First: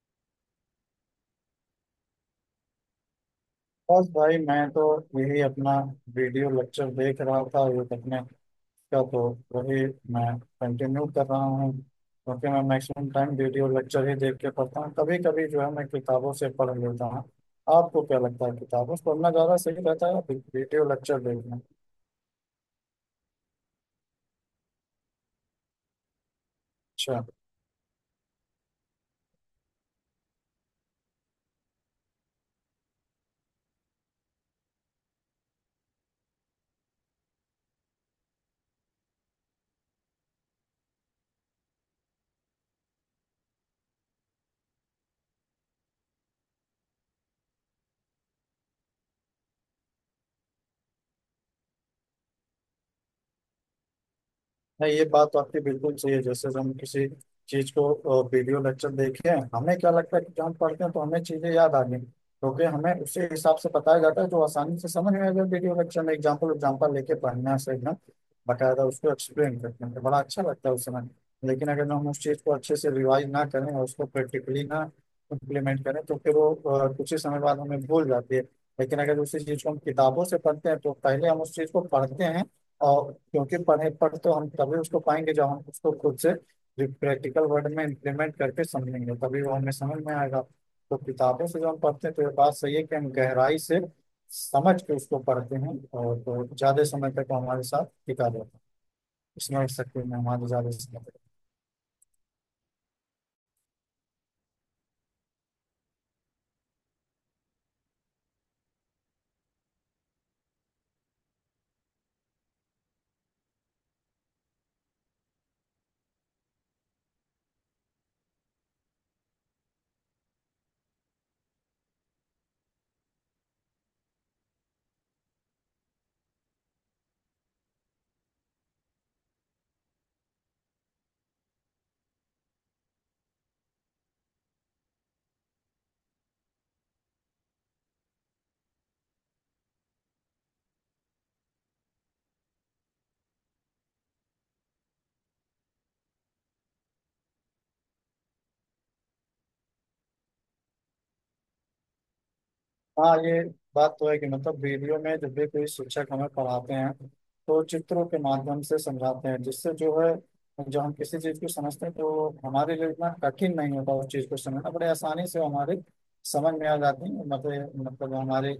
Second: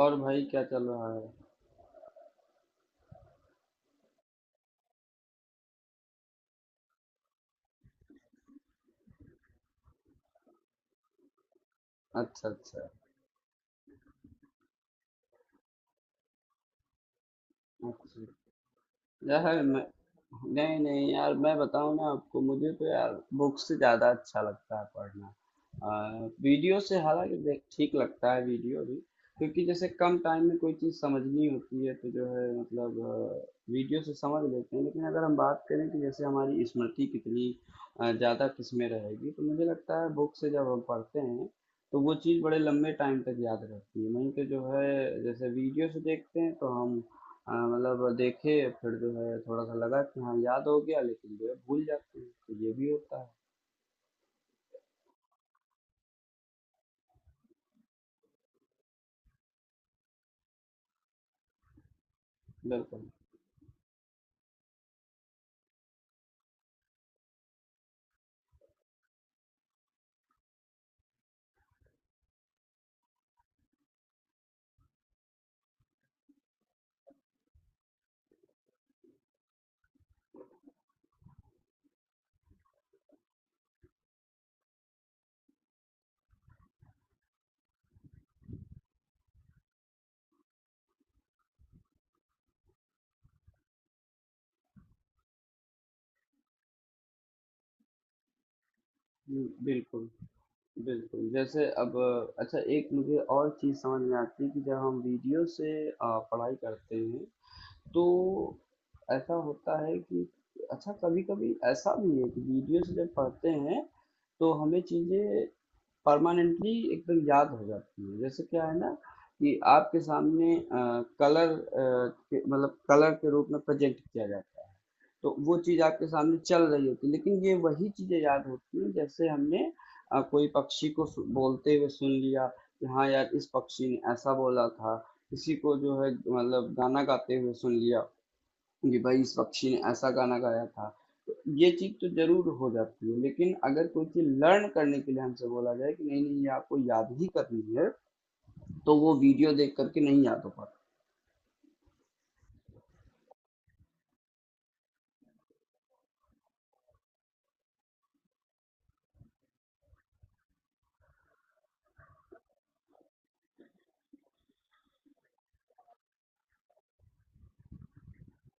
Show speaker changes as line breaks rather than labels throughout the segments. और भाई क्या चल रहा है?
बस भाई मैं तो यही अपना वीडियो लेक्चर देख रहा था। ये तकनीक का तो वही मैं कंटिन्यू कर रहा हूँ
अच्छा,
क्योंकि मैं
अच्छा।
मैक्सिमम टाइम वीडियो लेक्चर ही देख के पढ़ता हूँ। कभी कभी जो है मैं किताबों से पढ़ लेता हूँ। आपको क्या
अच्छा।
लगता है किताबों से पढ़ना
यह
ज़्यादा
है
सही
मैं
रहता है या
नहीं
वीडियो
नहीं
लेक्चर
यार, मैं
देखना?
बताऊँ ना आपको, मुझे तो यार बुक से ज़्यादा अच्छा लगता है पढ़ना। वीडियो से
अच्छा।
हालांकि देख ठीक लगता है वीडियो भी। क्योंकि जैसे कम टाइम में कोई चीज़ समझनी होती है तो जो है मतलब वीडियो से समझ लेते हैं। लेकिन अगर हम बात करें कि जैसे हमारी स्मृति कितनी ज़्यादा किसमें रहेगी, तो मुझे लगता है बुक से जब हम पढ़ते हैं तो वो चीज़ बड़े लंबे टाइम तक याद रहती है। नहीं तो जो है जैसे वीडियो से देखते हैं तो हम, हाँ, मतलब देखे, फिर जो है थोड़ा सा लगा कि हाँ याद हो गया लेकिन जो है भूल जाते हैं, तो ये भी होता है।
नहीं ये बात तो आपकी बिल्कुल सही है। जैसे हम किसी चीज को वीडियो लेक्चर देखे हैं हमें क्या लगता है कि जब हम पढ़ते हैं तो हमें चीजें याद आ गई क्योंकि हमें
बिल्कुल।
उसी हिसाब से बताया जाता है जो आसानी से समझ में आ जाए। वीडियो लेक्चर में एग्जाम्पल एग्जाम्पल लेके पढ़ना से एकदम बकायदा उसको एक्सप्लेन करते हैं तो बड़ा अच्छा लगता है उस समय। लेकिन अगर हम उस चीज को अच्छे से रिवाइज ना करें और उसको प्रैक्टिकली ना इम्प्लीमेंट करें तो फिर वो कुछ ही समय बाद हमें भूल जाती है। लेकिन अगर उसी चीज को हम किताबों से पढ़ते हैं तो पहले हम उस चीज को पढ़ते हैं और क्योंकि पढ़े पढ़ तो हम तभी उसको पाएंगे जब हम उसको खुद से प्रैक्टिकल वर्ड में इम्प्लीमेंट करके समझेंगे तभी वो हमें समझ में आएगा। तो किताबों से जब हम पढ़ते हैं तो ये बात सही है कि हम गहराई से समझ के उसको पढ़ते हैं और तो ज्यादा समय तक वो हमारे साथ टिका रहता है। इसमें शक्ति
बिल्कुल।
में हमारे ज्यादा समय तक।
बिल्कुल जैसे अब, अच्छा, एक मुझे और चीज़ समझ में आती है कि जब हम वीडियो से पढ़ाई करते हैं तो ऐसा होता है कि अच्छा, कभी कभी ऐसा भी है कि वीडियो से जब पढ़ते हैं तो हमें चीज़ें परमानेंटली एकदम याद हो जाती है। जैसे क्या है ना कि आपके सामने कलर, मतलब कलर के रूप में प्रेजेंट किया जाता है, तो वो चीज आपके सामने चल रही होती है। लेकिन ये वही चीजें याद होती हैं जैसे हमने कोई पक्षी को बोलते हुए सुन लिया कि हाँ यार इस पक्षी ने ऐसा बोला था, किसी को जो है मतलब गाना गाते हुए सुन लिया कि भाई इस पक्षी ने ऐसा गाना गाया था। तो ये चीज तो जरूर हो जाती है लेकिन अगर कोई चीज लर्न करने के लिए हमसे बोला जाए कि नहीं नहीं, ये आपको याद ही करनी है, तो वो वीडियो देख करके नहीं याद हो पाता।
हाँ ये बात तो है कि मतलब वीडियो में जब भी कोई शिक्षक हमें पढ़ाते हैं तो चित्रों के माध्यम से समझाते हैं जिससे जो है जब हम किसी चीज को समझते हैं तो हमारे लिए इतना कठिन नहीं होता उस चीज को समझना बड़े आसानी से हमारे समझ में आ जाती है। मतलब हमारे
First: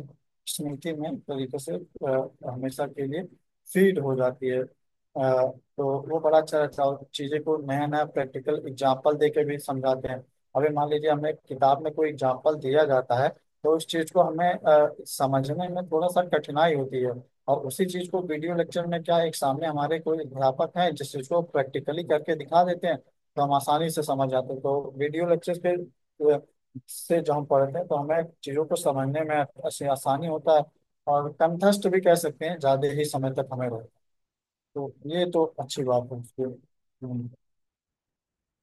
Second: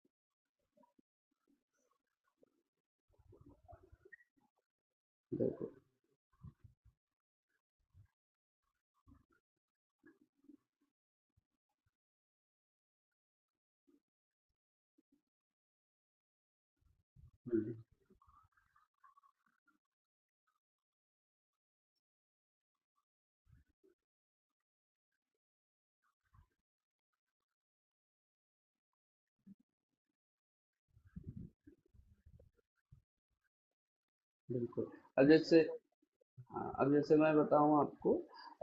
स्मृति में एक तरीके से हमेशा के लिए फीड हो जाती है।
बिल्कुल।
तो वो बड़ा अच्छा रहता है और चीजें को नया नया प्रैक्टिकल एग्जाम्पल दे के भी समझाते हैं। अभी मान लीजिए हमें किताब में कोई एग्जाम्पल दिया जाता है तो उस चीज को हमें समझने में थोड़ा सा कठिनाई होती है। और
हम्म,
उसी चीज को वीडियो लेक्चर में क्या है, एक सामने हमारे कोई अध्यापक हैं जिस चीज को प्रैक्टिकली करके दिखा देते हैं तो हम आसानी से समझ जाते हैं। तो वीडियो लेक्चर के अ, से जो हम पढ़ते हैं तो हमें चीजों को समझने में ऐसे आसानी होता है और कंठस्थ भी कह सकते हैं ज्यादा ही समय तक हमें रहता है।
बिल्कुल।
तो ये
अब
तो
जैसे
अच्छी बात है उसके।
हाँ, अब जैसे
हम्म।
मैं बताऊँ आपको,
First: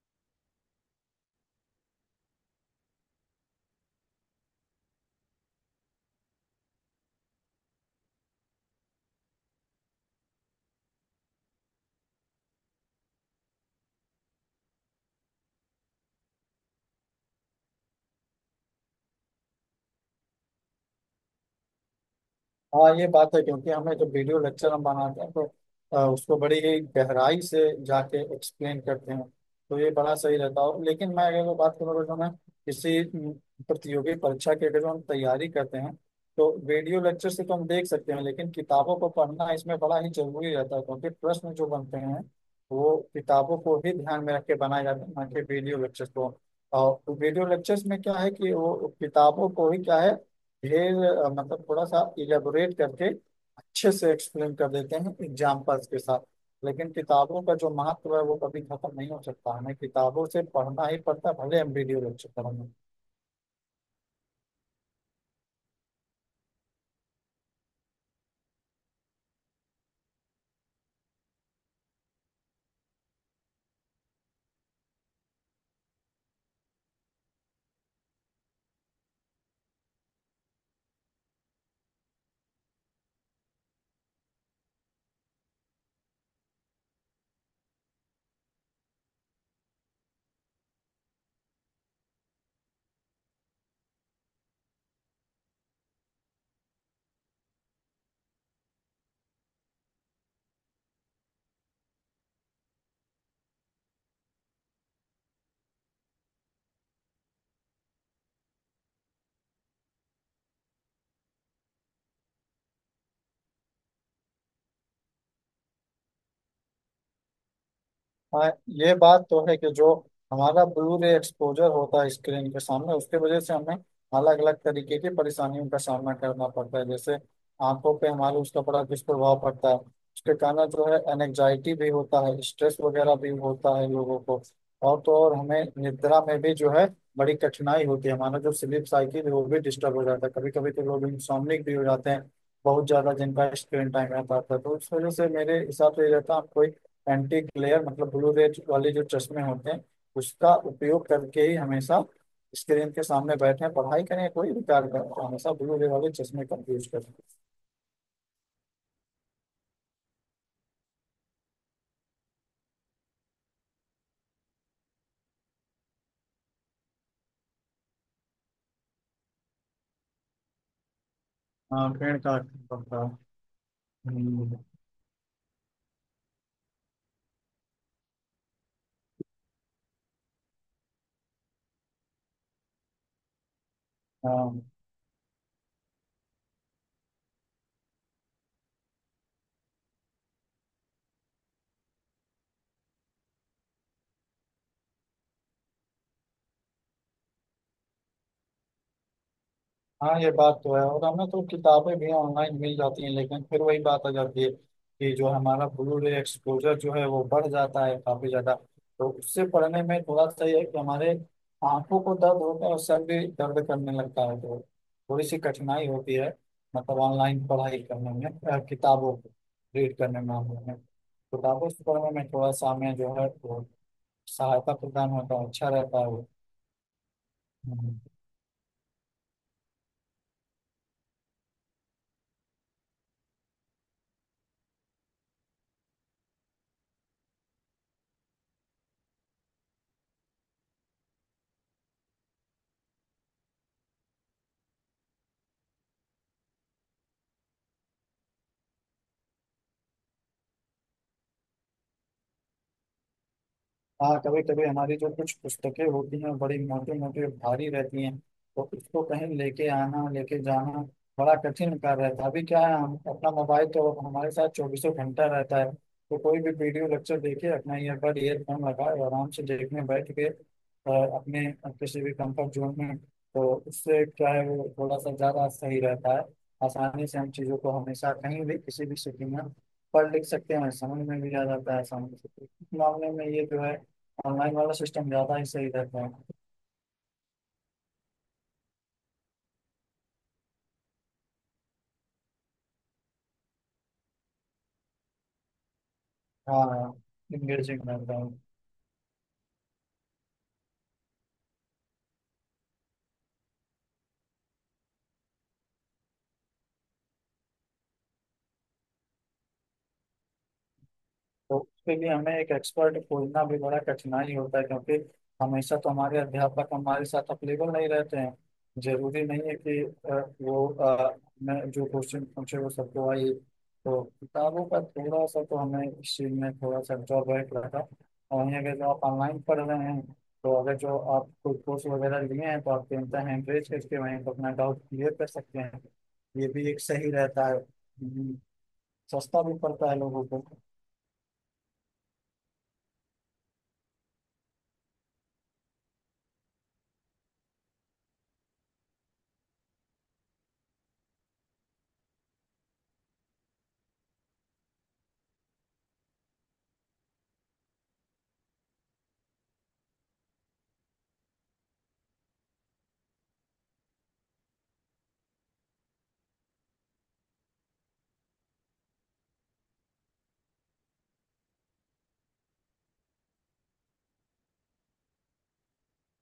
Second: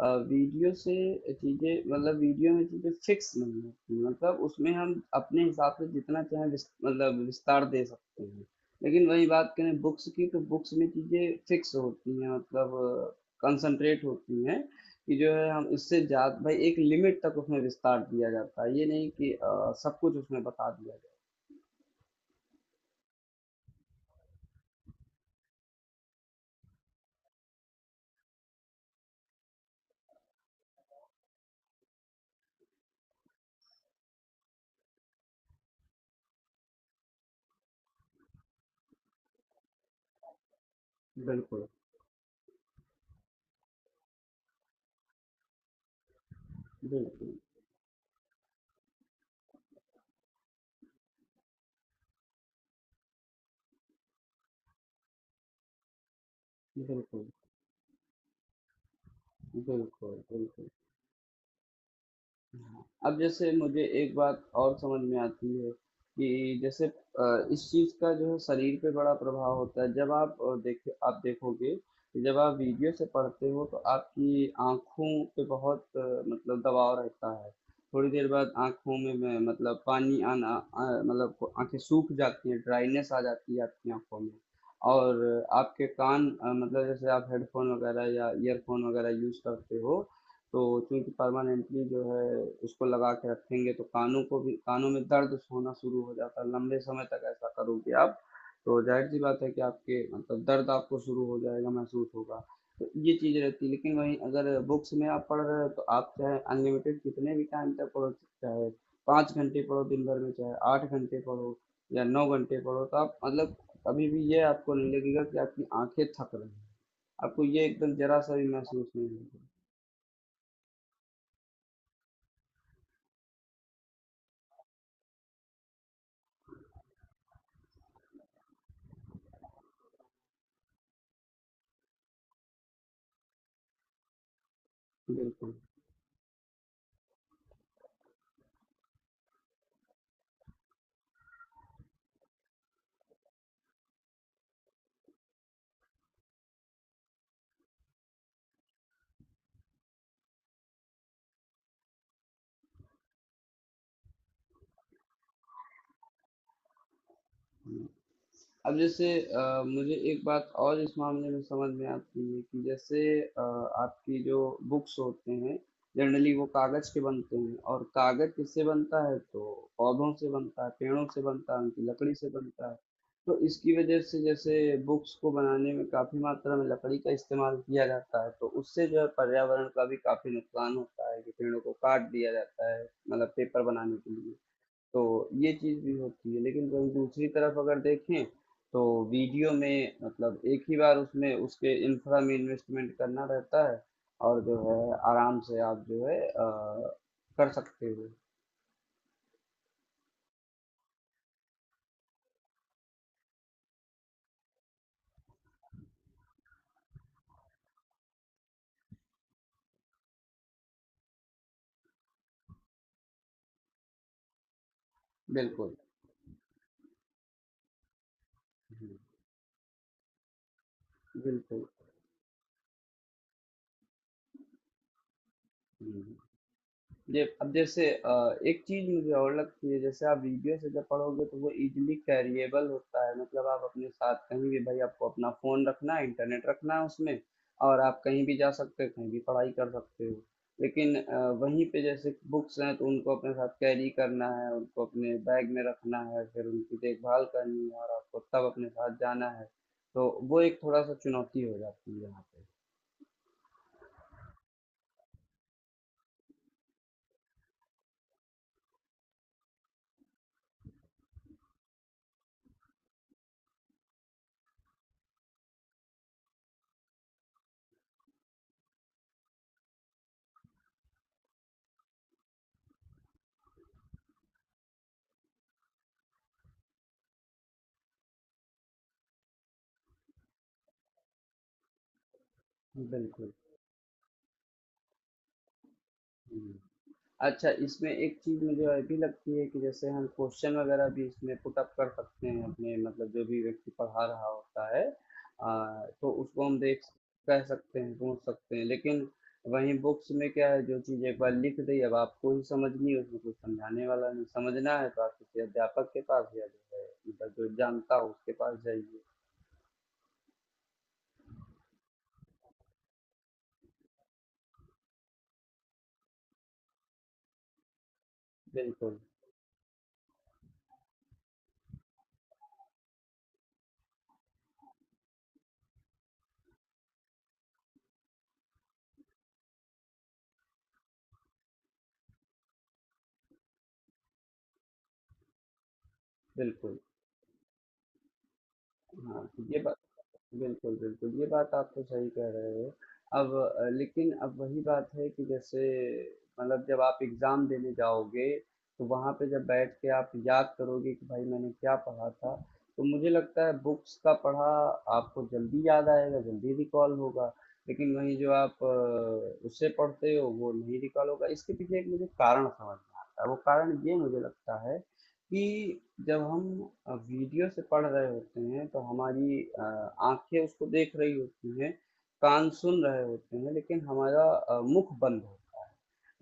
वीडियो से चीज़ें, मतलब वीडियो में चीज़ें फिक्स नहीं होती, मतलब उसमें हम अपने हिसाब से जितना चाहें मतलब विस्तार दे सकते हैं। लेकिन वही बात करें बुक्स की, तो बुक्स में चीज़ें फिक्स होती हैं, मतलब कंसंट्रेट होती हैं कि जो है हम इससे जा भाई एक लिमिट तक उसमें विस्तार दिया जाता है, ये नहीं कि सब कुछ उसमें बता दिया
हाँ ये बात है क्योंकि हमें जब वीडियो लेक्चर हम बनाते हैं तो उसको बड़ी ही गहराई से जाके एक्सप्लेन करते हैं। तो ये बड़ा सही रहता है लेकिन मैं अगर वो बात करूँ जो मैं किसी प्रतियोगी परीक्षा की अगर जो हम तैयारी करते हैं तो वीडियो लेक्चर से तो हम देख सकते हैं लेकिन किताबों को पढ़ना इसमें बड़ा ही जरूरी रहता है क्योंकि
जाए।
प्रश्न
बिल्कुल।
जो बनते हैं वो किताबों को ही ध्यान में रख के बनाए जाते हैं ना कि वीडियो लेक्चर को। और
बिल्कुल
वीडियो लेक्चर्स में क्या है कि वो किताबों को ही क्या है ये मतलब थोड़ा सा इलेबोरेट करके अच्छे से एक्सप्लेन कर देते हैं एग्जाम्पल्स के साथ। लेकिन
बिल्कुल।
किताबों का जो महत्व है वो कभी खत्म नहीं हो सकता, हमें
बिल्कुल
किताबों से
बिल्कुल।
पढ़ना ही पड़ता है भले एमबीडीए लेक्चर पढ़ना।
अब जैसे मुझे एक बात और समझ में आती है कि जैसे इस चीज़ का जो है शरीर पे बड़ा प्रभाव होता है। जब आप अ, देखे आप देखोगे कि जब आप वीडियो से पढ़ते हो तो आपकी आँखों पे बहुत मतलब दबाव रहता है। थोड़ी देर बाद आँखों में मतलब पानी आना, मतलब आँखें सूख जाती हैं, ड्राइनेस आ जाती है आपकी आँखों में। और आपके कान, मतलब जैसे आप हेडफ़ोन वगैरह या ईयरफ़ोन वगैरह यूज़ करते हो, तो चूँकि परमानेंटली जो है उसको लगा के रखेंगे तो कानों को भी कानों में दर्द होना शुरू हो जाता है। लंबे समय तक ऐसा करोगे आप तो जाहिर सी बात है कि आपके मतलब दर्द आपको शुरू हो जाएगा, महसूस होगा। तो ये चीज़ रहती है। लेकिन वहीं अगर बुक्स में आप पढ़ रहे हो तो आप चाहे अनलिमिटेड कितने भी टाइम तक पढ़ो, चाहे पाँच घंटे पढ़ो दिन भर में, चाहे आठ घंटे पढ़ो या नौ घंटे पढ़ो, तो आप मतलब कभी भी ये आपको नहीं लगेगा कि आपकी आंखें थक रही हैं, आपको ये एकदम जरा सा भी
हाँ
महसूस
ये
नहीं
बात तो
होगा।
है कि जो हमारा ब्लू रे एक्सपोजर होता है स्क्रीन के सामने उसके वजह से हमें अलग अलग तरीके की परेशानियों का सामना करना पड़ता है, जैसे आंखों पे हमारे उसका बड़ा दुष्प्रभाव पड़ता है। उसके कारण जो है एनजाइटी भी होता है, स्ट्रेस वगैरह भी होता है लोगों को। और तो और
बिल्कुल।
हमें निद्रा में भी जो है बड़ी कठिनाई होती है, हमारा जो स्लीप साइकिल है वो भी डिस्टर्ब हो जाता है। कभी कभी तो लोग इंसोम्निक भी हो जाते हैं बहुत ज्यादा जिनका स्क्रीन टाइम रहता है। तो उस वजह से मेरे हिसाब से ये रहता है आप कोई एंटी ग्लेयर मतलब ब्लू रेज वाले जो चश्मे होते हैं उसका उपयोग करके ही हमेशा स्क्रीन के सामने बैठे पढ़ाई करें या कोई भी कार्य करें तो हमेशा ब्लू रे वाले चश्मे का यूज करें।
अब जैसे मुझे एक बात और इस मामले में समझ में आती है कि जैसे आपकी जो बुक्स होते हैं जनरली वो कागज के बनते हैं, और कागज किससे बनता है तो पौधों से बनता है, पेड़ों से बनता है, उनकी
हाँ
लकड़ी
पेड़
से
का
बनता है,
पत्ता।
तो इसकी वजह से
हम्म,
जैसे बुक्स को बनाने में काफी मात्रा में लकड़ी का इस्तेमाल किया जाता है तो उससे जो है पर्यावरण का भी काफी नुकसान होता है कि पेड़ों को काट दिया जाता है, मतलब पेपर बनाने के लिए।
हाँ।
तो ये चीज़ भी होती है लेकिन वहीं दूसरी तरफ अगर देखें तो वीडियो में मतलब एक ही बार उसमें उसके इंफ्रा में इन्वेस्टमेंट करना रहता है, और जो है आराम से आप जो है कर सकते हो।
हाँ ये बात तो है, और हमें तो किताबें भी ऑनलाइन मिल जाती हैं लेकिन फिर वही बात आ जाती है कि जो हमारा ब्लू रे एक्सपोजर जो है वो बढ़ जाता है काफी ज्यादा। तो उससे पढ़ने में थोड़ा सा ये है कि हमारे आंखों को दर्द होता है और सर भी दर्द करने लगता है तो थोड़ी सी
बिल्कुल।
कठिनाई होती है मतलब ऑनलाइन पढ़ाई करने में।
हम्म,
किताबों को रीड करने में, हमें
बिल्कुल।
किताबों से पढ़ने में थोड़ा सा हमें जो है वो सहायता प्रदान होता है, अच्छा रहता है
हम्म।
वो।
ये अब जैसे
हम्म।
एक चीज मुझे और लगती है जैसे आप वीडियो से जब पढ़ोगे तो वो इजीली कैरिएबल होता है, मतलब आप अपने साथ कहीं भी, भाई आपको अपना फोन रखना है, इंटरनेट रखना है उसमें, और आप कहीं भी जा सकते हो, कहीं भी पढ़ाई कर सकते हो। लेकिन वहीं पे जैसे बुक्स हैं तो उनको अपने साथ कैरी करना है, उनको अपने बैग में रखना है, फिर उनकी देखभाल करनी है और आपको तब अपने साथ जाना है, तो वो एक थोड़ा सा चुनौती हो जाती है यहाँ पे।
हाँ कभी कभी हमारी जो कुछ पुस्तकें होती हैं बड़ी मोटी मोटी और भारी रहती हैं तो उसको कहीं लेके आना लेके जाना बड़ा कठिन कार्य रहता है। अभी क्या है हम अपना मोबाइल तो हमारे साथ चौबीसों घंटा रहता है तो कोई भी वीडियो लेक्चर देखे, अपना ईयरबड ईयरफोन लगाए आराम से देखने बैठ के, और अपने किसी भी कंफर्ट जोन में, तो उससे क्या है वो थोड़ा सा ज़्यादा सही रहता है। आसानी से हम चीज़ों को हमेशा कहीं भी किसी भी स्थिति में पढ़ लिख सकते हैं, समझ में भी आ जाता है आसानी से। इस मामले में
बिल्कुल।
ये जो है ऑनलाइन वाला सिस्टम ज्यादा ही सही रहता है।
हम्म। अच्छा, इसमें एक चीज़ मुझे और भी लगती है कि जैसे हम क्वेश्चन वगैरह भी इसमें पुट अप कर सकते हैं अपने, मतलब जो भी व्यक्ति पढ़ा रहा होता है, तो उसको हम देख
हाँ
कह सकते
यूजिंग
हैं,
रहता
पूछ
है।
सकते हैं। लेकिन वहीं बुक्स में क्या है, जो चीज़ एक बार लिख दी अब आपको ही समझनी है, उसमें कुछ समझाने वाला नहीं, समझना है तो आप किसी अध्यापक के पास या जो है मतलब जो जानता हो उसके पास जाइए।
तो उसके लिए हमें एक एक्सपर्ट खोजना भी बड़ा कठिनाई होता है क्योंकि हमेशा तो हमारे अध्यापक हमारे साथ अवेलेबल नहीं रहते हैं।
बिल्कुल।
जरूरी नहीं है कि अ, वो मैं जो क्वेश्चन पूछे वो सबको आए। तो किताबों का थोड़ा सा तो हमें इस चीज में थोड़ा सा ड्रॉबैक लगा। और वहीं अगर जो आप ऑनलाइन पढ़ रहे हैं तो अगर जो आप कोई कोर्स वगैरह लिए हैं तो आप चिंता है एंकरेज करके वहीं पर अपना डाउट क्लियर कर सकते हैं। ये भी
बिल्कुल।
एक सही रहता है।
हाँ
सस्ता
तो
भी
ये बात
पड़ता है लोगों को।
बिल्कुल, बिल्कुल, ये बात आप तो सही कह रहे हो। अब, लेकिन अब वही बात है कि जैसे मतलब जब आप एग्ज़ाम देने जाओगे, तो वहाँ पे जब बैठ के आप याद करोगे कि भाई मैंने क्या पढ़ा था, तो मुझे लगता है बुक्स का पढ़ा आपको जल्दी याद आएगा, जल्दी रिकॉल होगा। लेकिन वहीं जो आप उससे पढ़ते हो वो नहीं रिकॉल होगा। इसके पीछे एक मुझे कारण समझ में आता है, वो कारण ये मुझे लगता है कि जब हम वीडियो से पढ़ रहे होते हैं तो हमारी आँखें उसको देख रही होती हैं, कान सुन रहे होते हैं, लेकिन हमारा मुख बंद होता है।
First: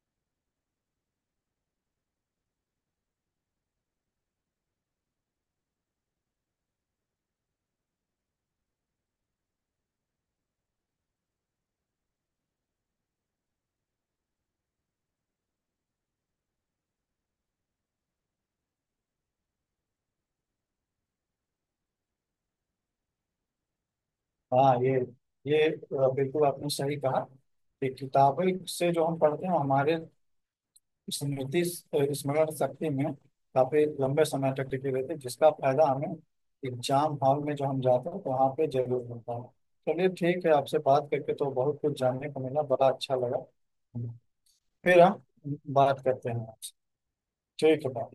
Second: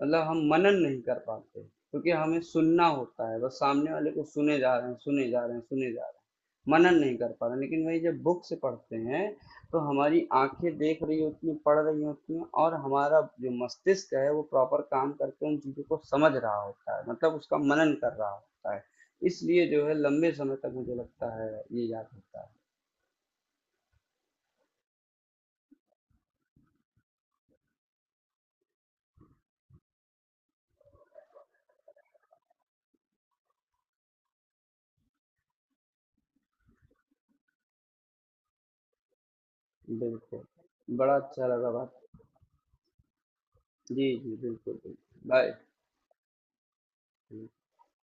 मतलब हम मनन नहीं कर पाते क्योंकि हमें सुनना होता है, बस सामने वाले को सुने जा रहे हैं, सुने जा रहे हैं, सुने जा रहे हैं। मनन नहीं कर पा रहे हैं। लेकिन वही जब बुक से पढ़ते हैं तो हमारी आँखें देख रही होती हैं, पढ़ रही होती हैं और हमारा जो मस्तिष्क है वो प्रॉपर काम करके उन चीज़ों को समझ रहा होता है, मतलब उसका मनन कर रहा होता है। इसलिए जो है लंबे समय तक मुझे लगता है ये याद होता
हाँ ये बिल्कुल आपने सही कहा कि किताबें से जो हम पढ़ते हैं हमारे स्मरण शक्ति में काफी लंबे समय तक टिके रहते हैं जिसका फायदा हमें एग्जाम हॉल में जो हम जाते हैं तो वहाँ पे जरूर मिलता है।
है।
चलिए
बिल्कुल।
ठीक है, आपसे बात
बड़ा
करके
अच्छा
तो
लगा
बहुत कुछ
बात
जानने को मिला, बड़ा अच्छा लगा।
जी जी, बिल्कुल बिल्कुल,
फिर हम
बाय।
बात करते हैं आपसे। ठीक है bye।